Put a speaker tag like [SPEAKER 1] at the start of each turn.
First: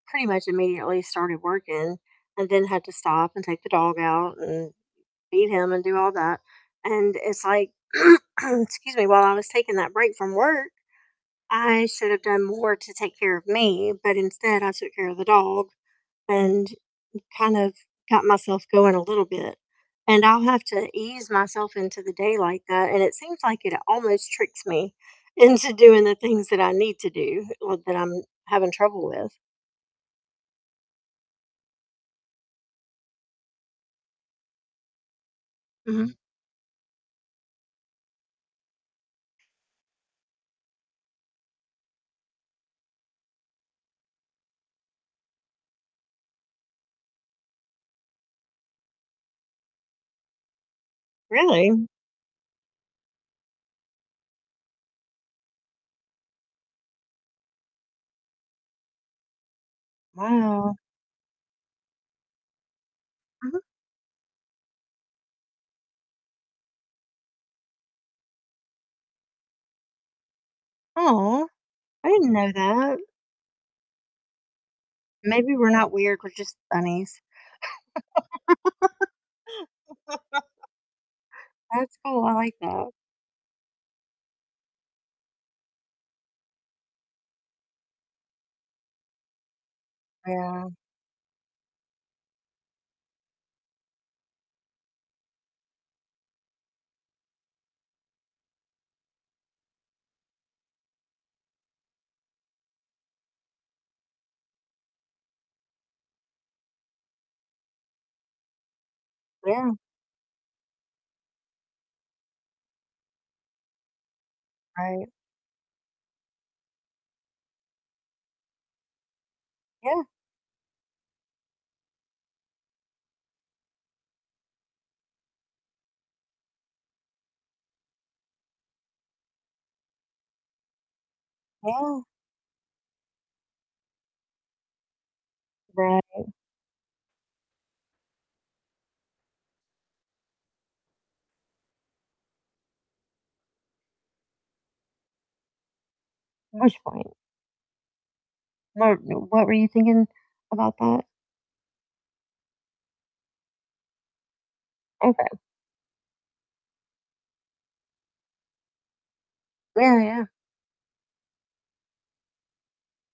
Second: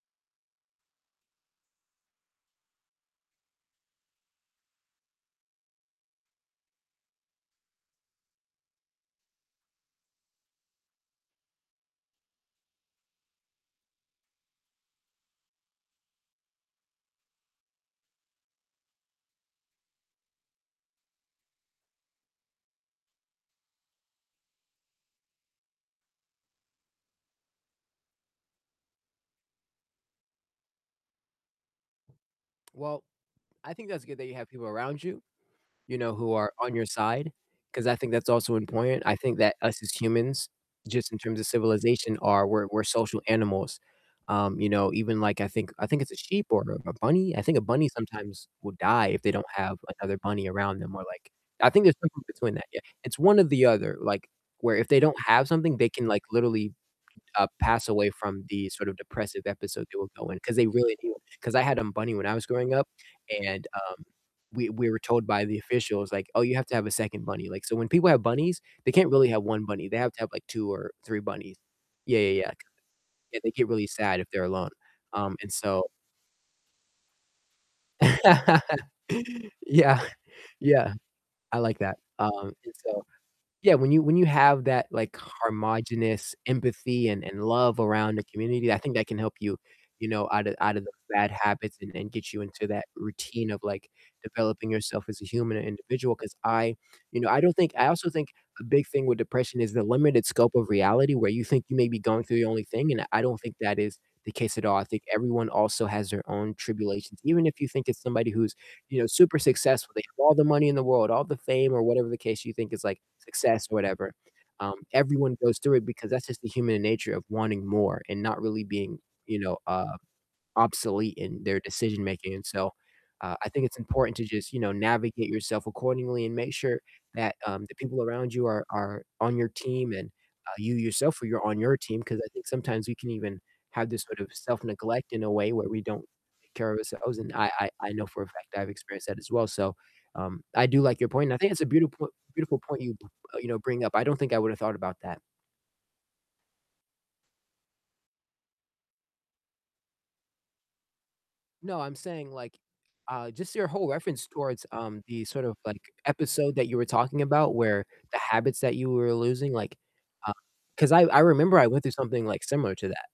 [SPEAKER 1] Pretty much immediately started working, and then had to stop and take the dog out and feed him and do all that, and it's like Um, excuse me, while I was taking that break from work, I should have done more to take care of me, but instead I took care of the dog, and kind of got myself going a little bit, and I'll have to ease myself into the day like that, and it seems like it almost tricks me into doing the things that I need to do or that I'm having trouble with.
[SPEAKER 2] Well, I think that's good that you have people around you, you
[SPEAKER 1] Mhm.
[SPEAKER 2] know, who are on your side, 'cause I think that's also important, I think that us as humans, just in terms of civilization are, we're we're social animals, um, you know, even like, I think I think it's a sheep or a bunny, I think a bunny sometimes will die if they don't have another bunny around them or like I think
[SPEAKER 1] Really?
[SPEAKER 2] there's something between that, yeah, it's one or the other, like where if they don't have something, they can, like, literally, uh, pass away from the sort of depressive episode they will go in, 'cause they
[SPEAKER 1] Wow.
[SPEAKER 2] really do. 'Cause I had a bunny when I was growing up
[SPEAKER 1] Mhm.
[SPEAKER 2] and, um, we we were told by the officials, like, "Oh, you have to have a 2nd bunny." Like, so when people have bunnies, they can't really have 1 bunny, they have to have, like, 2 or 3
[SPEAKER 1] Aw,
[SPEAKER 2] bunnies,
[SPEAKER 1] I
[SPEAKER 2] yeah, yeah,
[SPEAKER 1] didn't
[SPEAKER 2] yeah,
[SPEAKER 1] know
[SPEAKER 2] yeah.
[SPEAKER 1] that.
[SPEAKER 2] Yeah, they get really sad if they're alone, um, and
[SPEAKER 1] Maybe we're
[SPEAKER 2] so
[SPEAKER 1] not weird, we're just bunnies.
[SPEAKER 2] Yeah, yeah. I like
[SPEAKER 1] That's
[SPEAKER 2] that,
[SPEAKER 1] cool, I
[SPEAKER 2] um,
[SPEAKER 1] like
[SPEAKER 2] and,
[SPEAKER 1] that.
[SPEAKER 2] so, yeah, when you when you have that, like, homogenous empathy and and love around a community, I think that can help you, you know, out of
[SPEAKER 1] Yeah.
[SPEAKER 2] out of the bad habits and and get you into that routine of, like, developing yourself as a human and individual 'cause I you know, I don't think I also think a big thing with depression is the limited scope of reality where you think you may be going through the only thing, and I don't think that is the case at all, I think everyone also has their own tribulations. Even if you think it's somebody who's, you know, super
[SPEAKER 1] Yeah.
[SPEAKER 2] successful, they have all the money in the world, all the fame or whatever the case you think is, like, success or whatever, um,
[SPEAKER 1] Right.
[SPEAKER 2] everyone goes through it because that's just the human nature of wanting more, and not really being you know, uh,
[SPEAKER 1] Yeah.
[SPEAKER 2] obsolete in their decision making and so, uh, I think it's important to just, you know, navigate yourself accordingly, and make sure that, um, the people around you are are on your team and, uh, you yourself yo are on your team,
[SPEAKER 1] No.
[SPEAKER 2] 'cause I think sometimes we can even have this sort of self-neglect in a way where we don't
[SPEAKER 1] Right.
[SPEAKER 2] take care of ourselves, and I I I know for a fact that I've experienced that as well, so, um, I do like your point, and I think it's a beautiful po beautiful point you, uh, you know, bring up, I don't think I would've thought about that.
[SPEAKER 1] Which point? [unintelligible] What were you thinking about that?
[SPEAKER 2] No, I'm saying, like, uh, just your whole reference towards, um, the
[SPEAKER 1] Okay.
[SPEAKER 2] sort of, like, episode that you were talking about where the habits that you were losing, like,
[SPEAKER 1] Yeah, yeah.
[SPEAKER 2] uh, 'cause I I remember I went through something, like, similar to that.